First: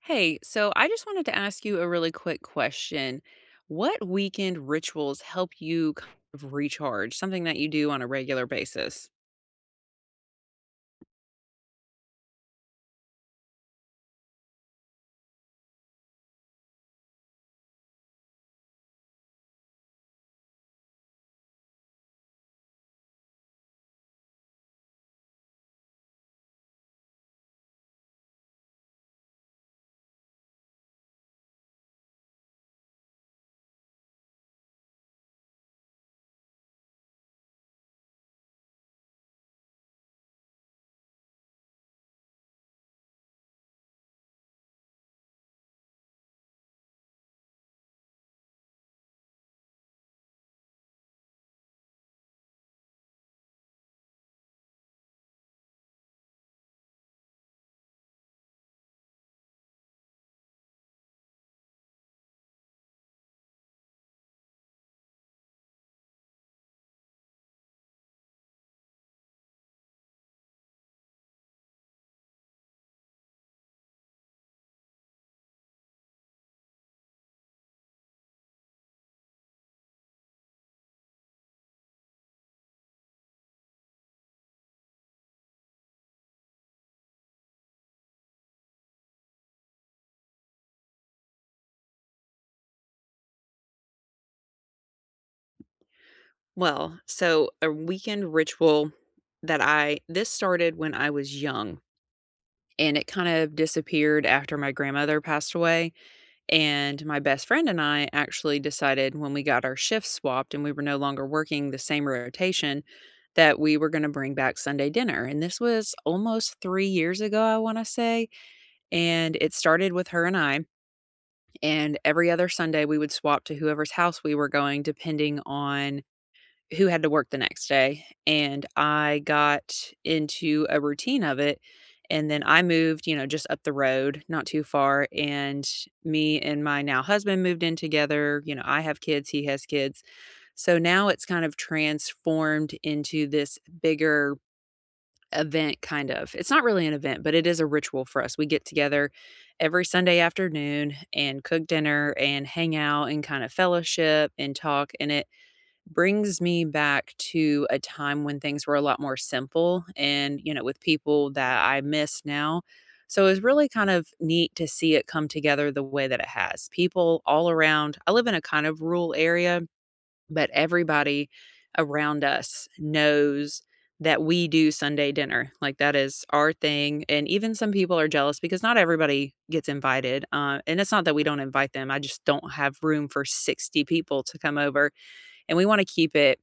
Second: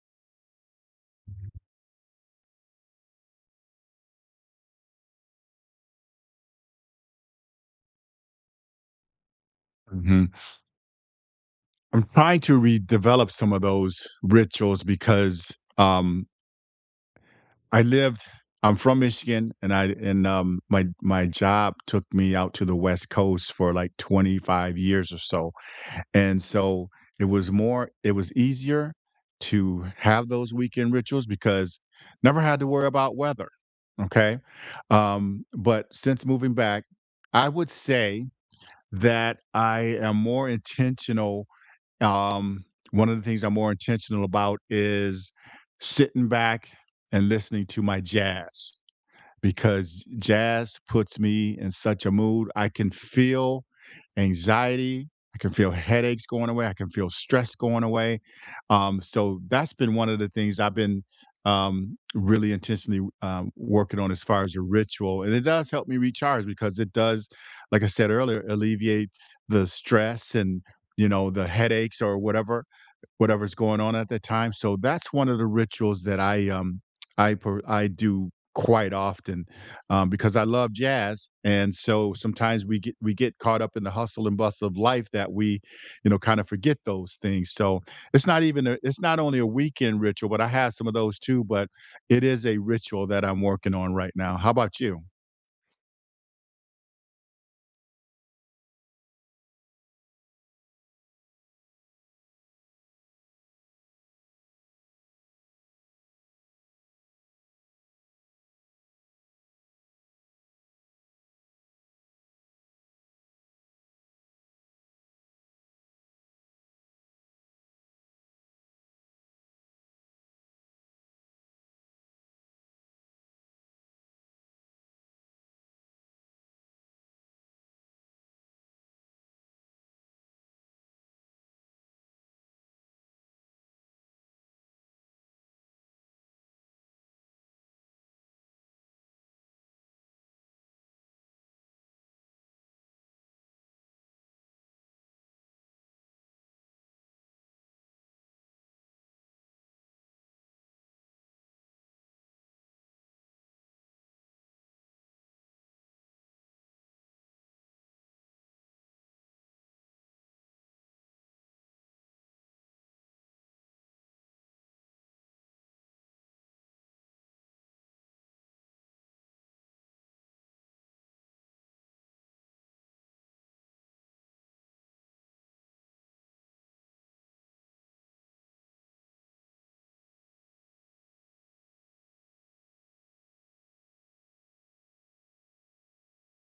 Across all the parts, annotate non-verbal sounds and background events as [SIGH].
Hey, so I just wanted to ask you a really quick question. What weekend rituals help you kind of recharge, something that you do on a regular basis? Mhm. I'm trying to redevelop some of those rituals because, I lived I'm from Michigan, and my job took me out to the West Coast for, like, 25 years or so. And so it was easier to have those weekend rituals because never had to worry about weather. Okay. But since moving back, I would say that I am more intentional. Um, One of the things I'm more intentional about is sitting back and listening to my jazz because jazz puts me in such a mood. I can feel anxiety. I can feel headaches going away. I can feel stress going away. So that's been one of the things I've been really intentionally working on as far as a ritual. And it does help me recharge because it does, like I said earlier, alleviate the stress and, you know, the headaches or whatever's going on at the time. So that's one of the rituals that I do quite often because I love jazz, and so sometimes we get caught up in the hustle and bustle of life that we, you know, kind of forget those things. So it's not only a weekend ritual, but I have some of those too. But it is a ritual that I'm working on right now. How about you? Well, so a weekend ritual that I this started when I was young, and it kind of disappeared after my grandmother passed away. And my best friend and I actually decided, when we got our shifts swapped and we were no longer working the same rotation, that we were going to bring back Sunday dinner. And this was almost 3 years ago, I want to say. And it started with her and I. And every other Sunday, we would swap to whoever's house we were going, depending on who had to work the next day, and I got into a routine of it, and then I moved, you know, just up the road, not too far, and me and my now husband moved in together. You know, I have kids, he has kids. So now it's kind of transformed into this bigger event kind of. It's not really an event, but it is a ritual for us. We get together every Sunday afternoon and cook dinner and hang out and kind of fellowship and talk, and it brings me back to a time when things were a lot more simple and, you know, with people that I miss now. So it's really kind of neat to see it come together the way that it has. People all around, I live in a kind of rural area, but everybody around us knows that we do Sunday dinner. Like, that is our thing. And even some people are jealous because not everybody gets invited. And it's not that we don't invite them, I just don't have room for 60 people to come over, and we want to keep it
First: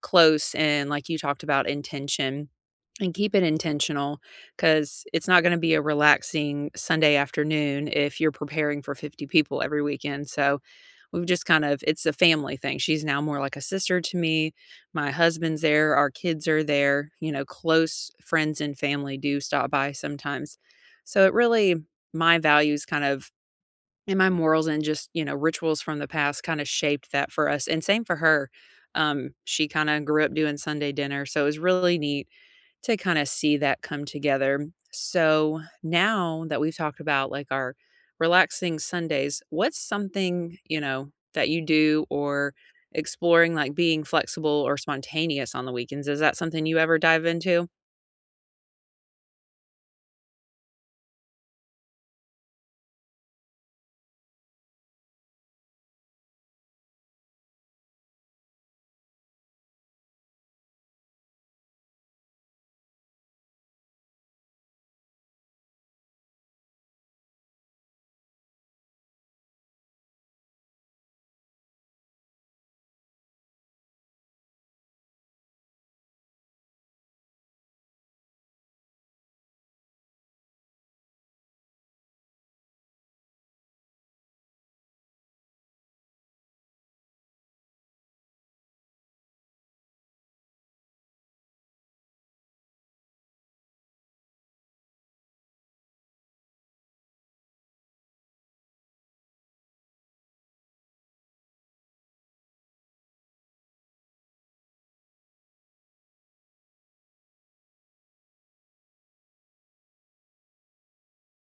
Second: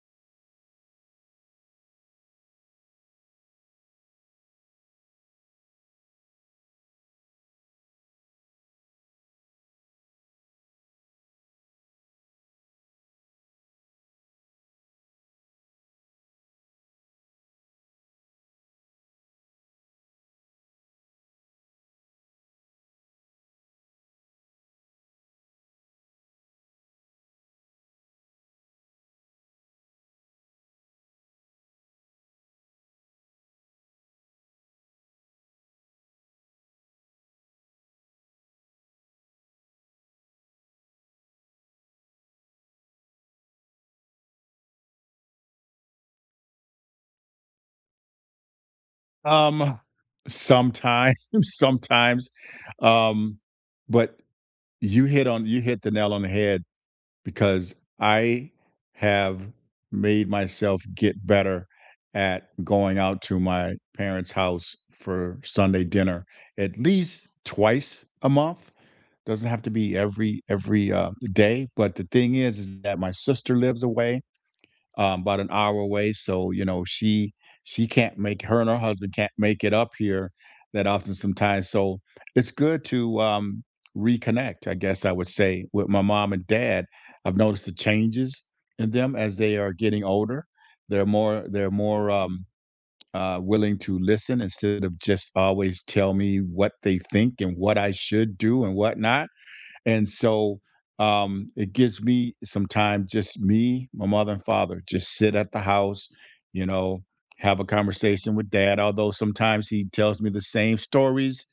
close, and like you talked about intention, and keep it intentional, because it's not going to be a relaxing Sunday afternoon if you're preparing for 50 people every weekend. So we've just kind of, it's a family thing. She's now more like a sister to me. My husband's there, our kids are there, you know, close friends and family do stop by sometimes. So it really, my values kind of, and my morals, and just, you know, rituals from the past kinda shaped that for us, and same for her. She kinda grew up doing Sunday dinner, so it was really neat to kinda see that come together. So, now that we've talked about, like, our relaxing Sundays, what's something, you know, that you do, or exploring, like, being flexible or spontaneous on the weekends? Is that something you ever dive into? Um, Sometimes, [LAUGHS] sometimes, um, but you hit the nail on the head. Because I have made myself get better at going out to my parents' house for Sunday dinner at least twice a month. Doesn't have to be every day, but the thing is that my sister lives away, about an hour away. So you know, she can't make her husband can't make it up here that often sometimes. So it's good to reconnect. I guess I would say with my mom and dad, I've noticed the changes in them as they are getting older. They're more willing to listen instead of just always tell me what they think and what I should do and whatnot, and so it gives me some time, just me, my mother and father, just sit at the house, you know, have a conversation with dad. Although sometimes he tells me the same stories,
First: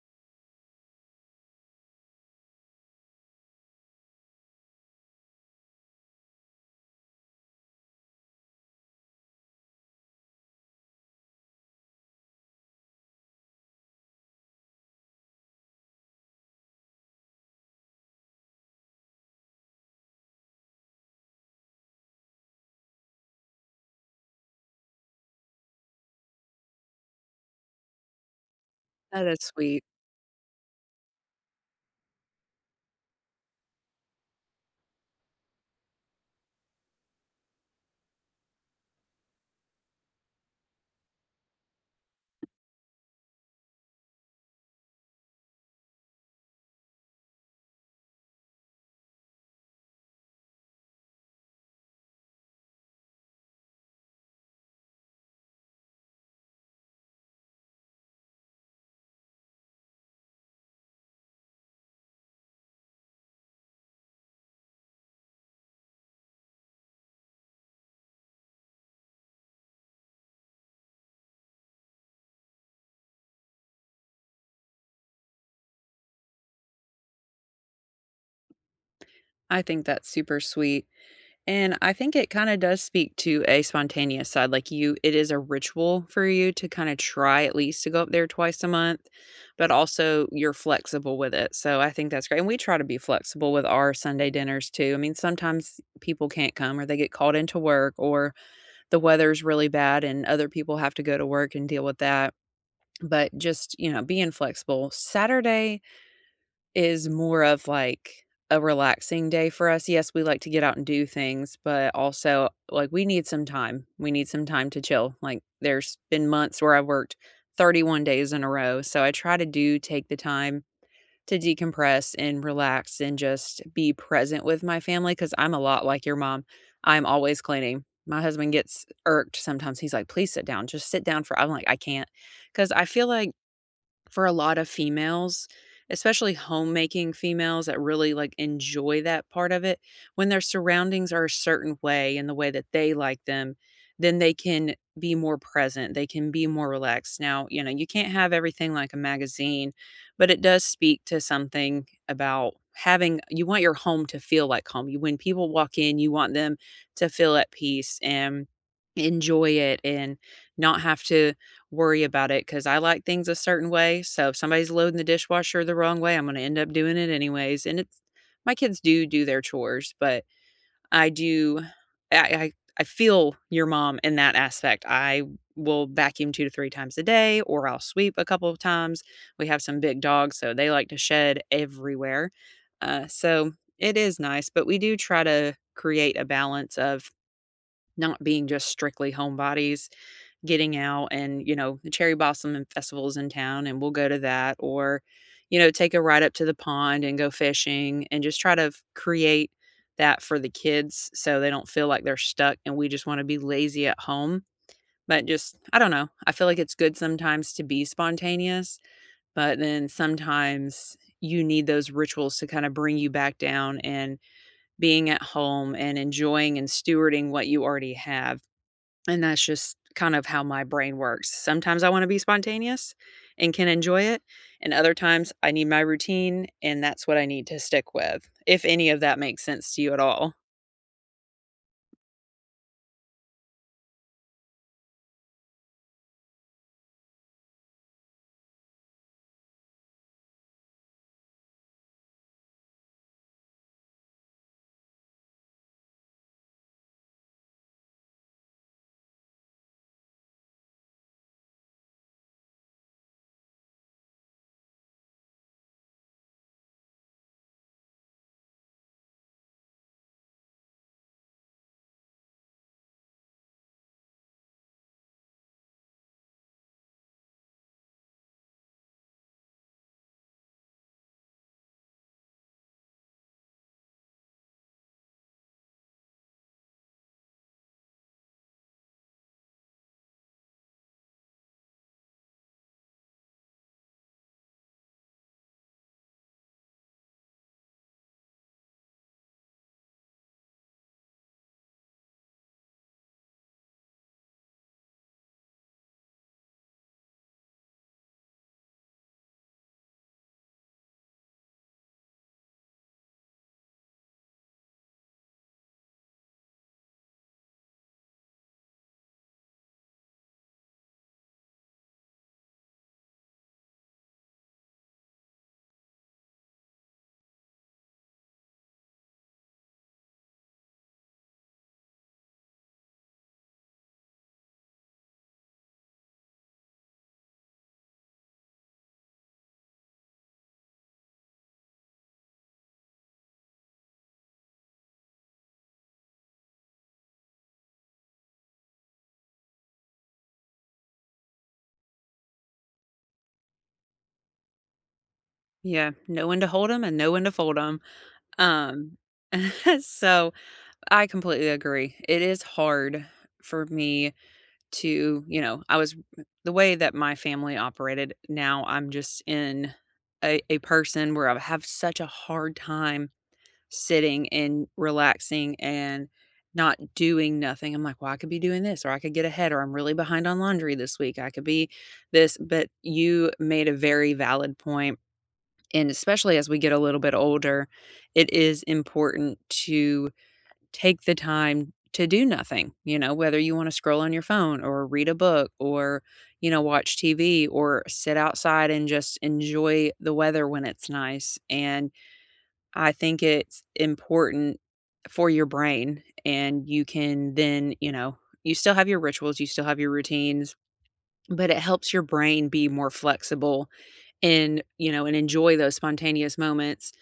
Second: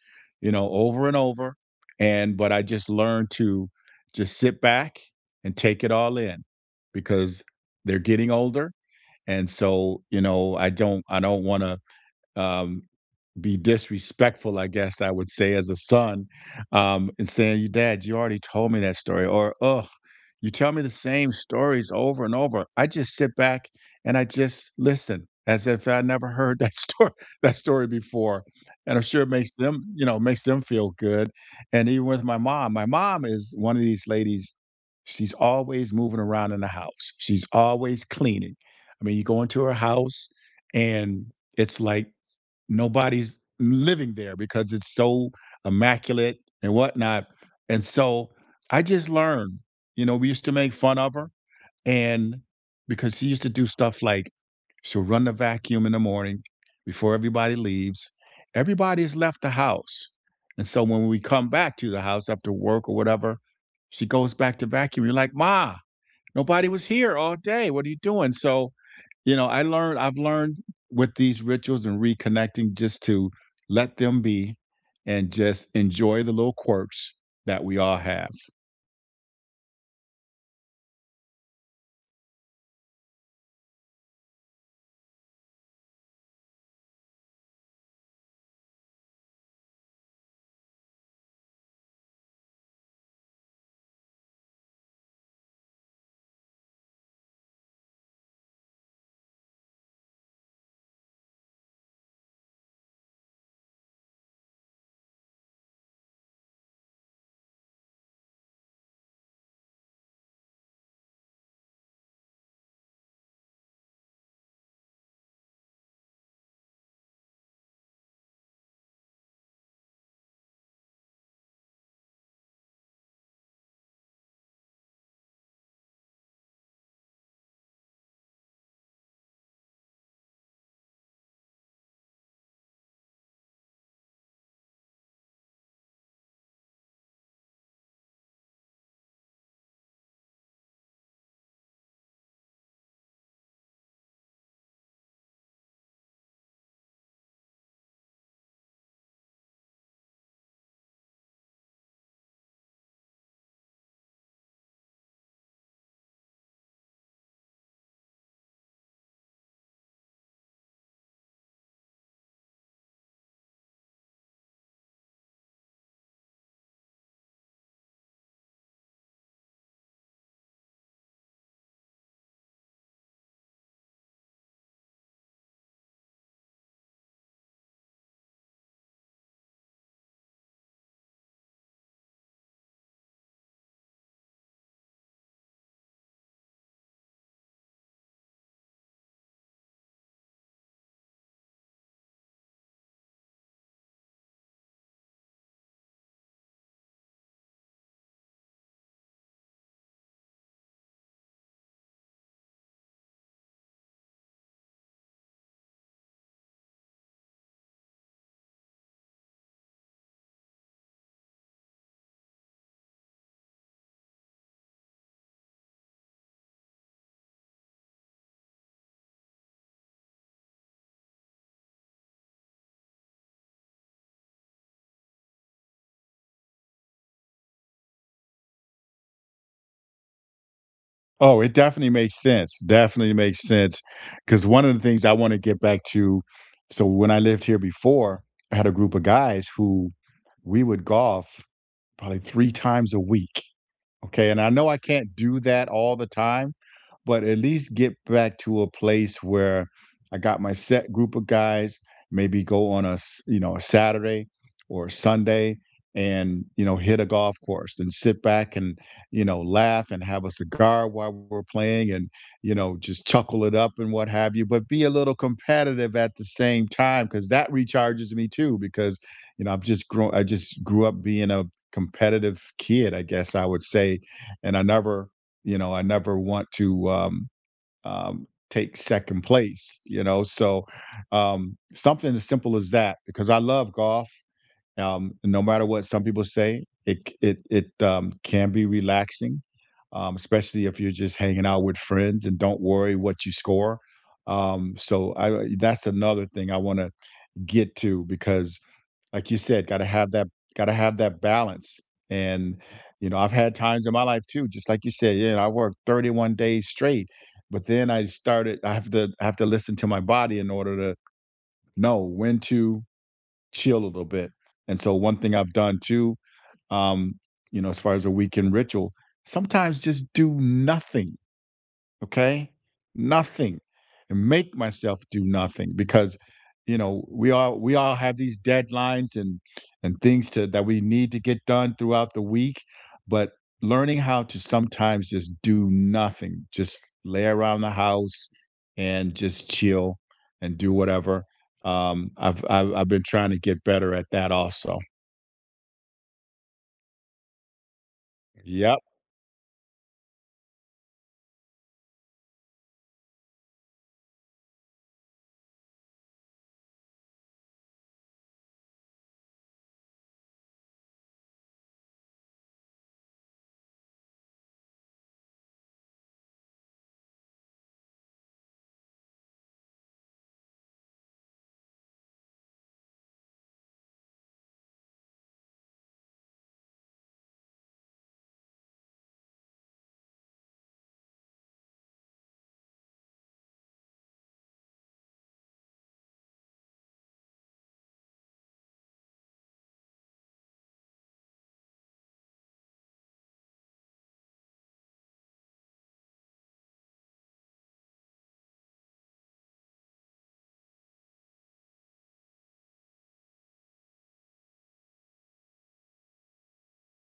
you know, over and over. And but I just learned to just sit back and take it all in because they're getting older. And so, you know, I don't want to um be disrespectful, I guess I would say as a son, and saying, "You dad, you already told me that story," or "Oh, you tell me the same stories over and over." I just sit back and I just listen as if I never heard that [LAUGHS] story that story before, and I'm sure Oh, it that's makes them, sweet. you know, makes them feel good. And even with my mom is one of these ladies. She's always moving around in the house. She's always cleaning. I mean, you go into her house and it's like nobody's living there because it's so immaculate and whatnot. And so I just learned, you know, we used to make fun of her, and because she used to do stuff like she'll run the vacuum in the morning before everybody leaves. Everybody has left the house. And so when we come back to the house after work or whatever, she goes back to vacuum. You're like, Ma, nobody was here all day. What are you doing? So, you know, I've learned with these rituals and reconnecting just to let them be and just enjoy the little quirks that we all have. I think that's super sweet. And I think it kinda does speak to a spontaneous side, like, you, it is a ritual for you to kinda try at least to go up there twice a month, but also you're flexible with it, so I think that's great, and we try to be flexible with our Sunday dinners too. I mean, sometimes people can't come or they get called into work, or the weather's really bad and other people have to go to work and deal with that, but just, you know, being flexible. Saturday is more of like a relaxing day for us. Yes, we like to get out and do things, but also, like, we need some time. We need some time to chill. Like, there's been months where I worked 31 days in a row. So I try to do take the time to decompress and relax and just be present with my family, because I'm a lot like your mom. I'm always cleaning. My husband gets irked sometimes. He's like, please sit down, just sit down for. I'm like, I can't, because I feel like, for a lot of females, especially homemaking females that really, like, enjoy that part of it, when their surroundings are a certain way and the way that they like them, then they can be more present, they can be more relaxed. Now, you know, you can't have everything like a magazine, but it does speak to something about having, you want your home to feel like home. You, when people walk in, you want them to feel at peace and enjoy it and not have to worry about it, because I like things a certain way. So if somebody's loading the dishwasher the wrong way, I'm gonna end up doing it anyways, and it's, my kids do do their chores, but I do I I feel your mom in that aspect. I will vacuum 2 to 3 times a day, or I'll sweep a couple of times. We have some big dogs, so they like to shed everywhere. So it is nice, but we do try to create a balance of not being just strictly homebodies, getting out and, you know, the cherry blossom and festivals in town, and we'll go to that, or, you know, take a ride up to the pond and go fishing, and just try to create that for the kids so they don't feel like they're stuck and we just want to be lazy at home. But just, I don't know, I feel like it's good sometimes to be spontaneous, but then sometimes you need those rituals to kind of bring you back down, and being at home and enjoying and stewarding what you already have. And that's just kind of how my brain works. Sometimes I wanna be spontaneous and can enjoy it, and other times I need my routine, and that's what I need to stick with, if any of that makes sense to you at all. Oh, it definitely makes sense. Definitely makes sense. Cause one of the things I want to get back to, so when I lived here before, I had a group of guys who we would golf probably three times a week. Okay, and I know I can't do that all the time, but at least get back to a place where I got my set group of guys, maybe go on you know, a Saturday or a Sunday and, you know, hit a golf course and sit back and, you know, laugh and have a cigar while we're playing and, you know, just chuckle it up and what have you, but be a little competitive at the same time because that recharges me too because, you know, I just grew up being a competitive kid, I guess I would say, and I never, you know, I never want to take second place, you know. So something as simple as that, because I love golf. No matter what some people say, it c- it can be relaxing, especially if you're just hanging out with friends and don't worry what you score. So I that's another thing I want to get to because like you said, gotta have that balance, and, you know, I've had times in my life too, just like you said, yeah, I worked 31 days straight, but then I have to listen to my body in order to know when to chill a little bit, and so one thing I've done too, um, you know, as far as a weekend ritual, sometimes just do nothing. Okay? Nothing. And make myself do nothing because, you know, we all have these deadlines and things to that we need to get done throughout the week, but learning how to sometimes just do nothing, just lay around the house and just chill and do whatever. I've been trying to get better at that also. Yeah, know when to hold them and know when to fold them. Yep. Um, [LAUGHS] so I completely agree. It is hard for me to, you know, I was, the way that my family operated, now I'm just in a person where I have such a hard time sitting and relaxing and not doing nothing. I'm like, well, I could be doing this, or I could get ahead, or I'm really behind on laundry this week, I could be this. But you made a very valid point, and especially as we get a little bit older, it is important to take the time to do nothing, you know, whether you want to scroll on your phone or read a book, or, you know, watch TV or sit outside and just enjoy the weather when it's nice. And I think it's important for your brain. And you can then, you know, you still have your rituals, you still have your routines, but it helps your brain be more flexible and, you know, and enjoy those spontaneous moments,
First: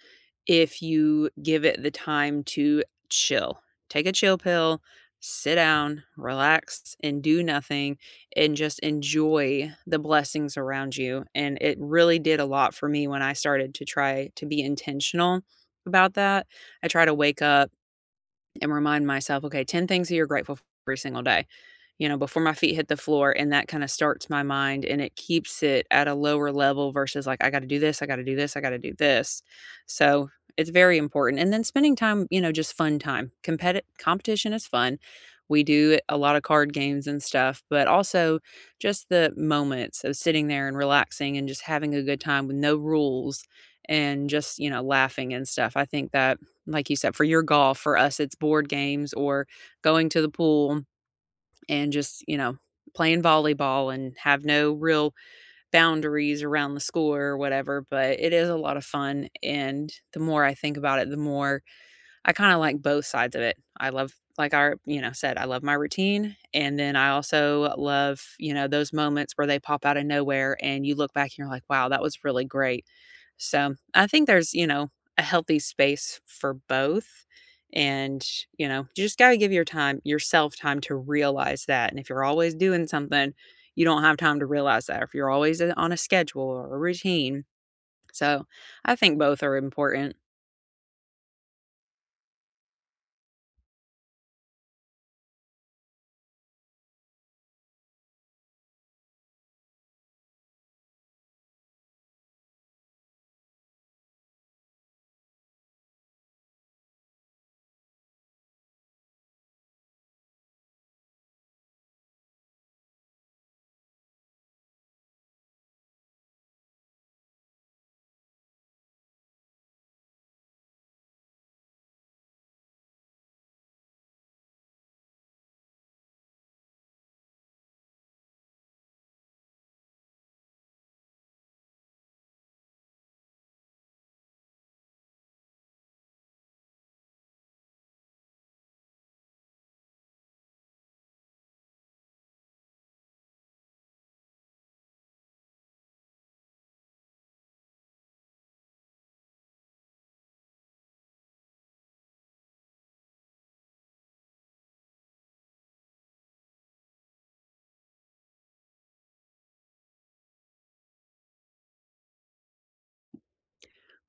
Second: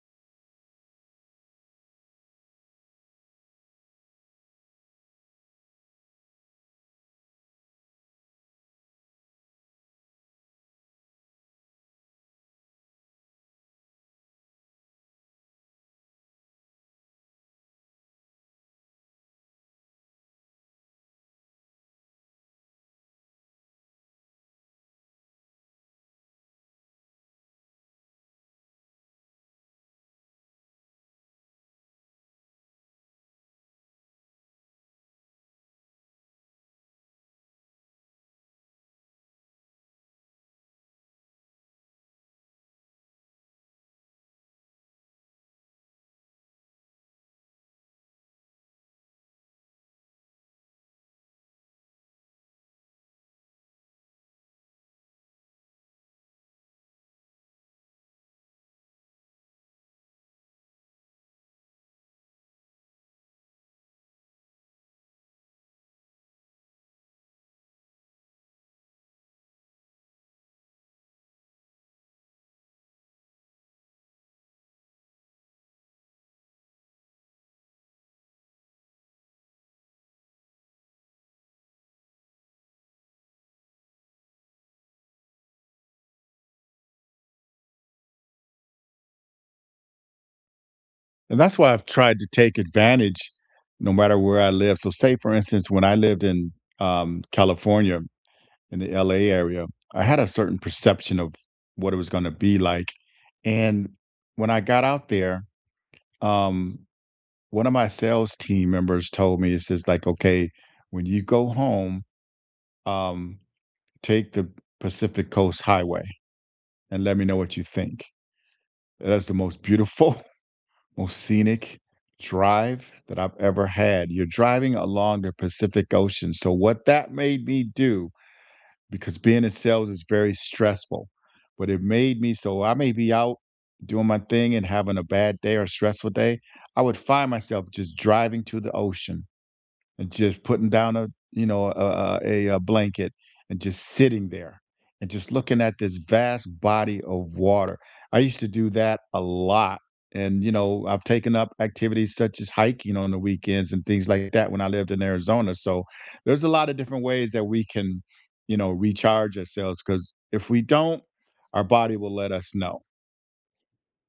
if you give it the time to chill. Take a chill pill, sit down, relax, and do nothing, and just enjoy the blessings around you. And it really did a lot for me when I started to try to be intentional about that. I try to wake up and remind myself, okay, 10 things that you're grateful for every single day, you know, before my feet hit the floor. And that kind of starts my mind and it keeps it at a lower level versus like, I got to do this, I got to do this, I got to do this. So it's very important. And then spending time, you know, just fun time. Competition is fun. We do a lot of card games and stuff, but also just the moments of sitting there and relaxing and just having a good time with no rules and just, you know, laughing and stuff. I think that, like you said, for your golf, for us, it's board games or going to the pool and just, you know, playing volleyball and have no real boundaries around the score or whatever, but it is a lot of fun, and the more I think about it, the more I kinda like both sides of it. I love, like, I, you know, said, I love my routine, and then I also love, you know, those moments where they pop out of nowhere and you look back and you're like, "Wow, that was really great." So, I think there's, you know, a healthy space for both, and, you know, you just gotta give your time, yourself time, to realize that, and if you're always doing something, you don't have time to realize that, if you're always, on a schedule or a routine. So, I think both are important. And that's why I've tried to take advantage no matter where I live. So say for instance, when I lived in California, in the LA area, I had a certain perception of what it was going to be like. And when I got out there, um, one of my sales team members told me, it says like, okay, when you go home, um, take the Pacific Coast Highway and let me know what you think. That's the most beautiful, most scenic drive that I've ever had. You're driving along the Pacific Ocean. So, what that made me do, because being in sales is very stressful, but it made me so I may be out doing my thing and having a bad day or stressful day. I would find myself just driving to the ocean and just putting down a you know a blanket and just sitting there and just looking at this vast body of water. I used to do that a lot, and you know, I've taken up activities such as hiking on the weekends and things like that when I lived in Arizona. So there's a lot of different ways that we can, you know, recharge ourselves, because if we don't, our body will let us know.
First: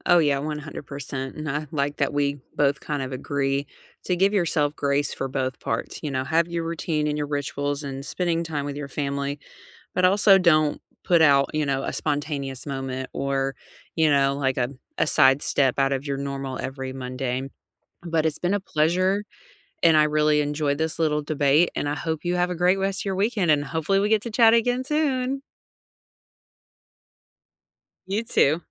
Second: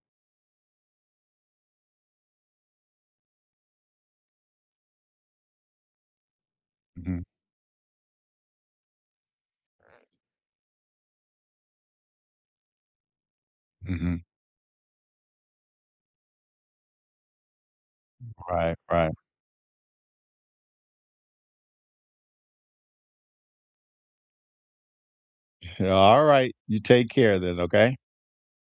Oh, yeah, 100%. And I like that we both kind of agree to give yourself grace for both parts. You know, have your routine and Hmm. your rituals and spending time with your family, but also don't put out, you know, a spontaneous moment, or, you Hmm. know, like a sidestep out of your normal every Monday. But it's been a Right, right. pleasure. And I really enjoyed this little debate. And I hope you have a great rest of your weekend. And hopefully we get to chat again soon. All right, you take care then. Okay. You too.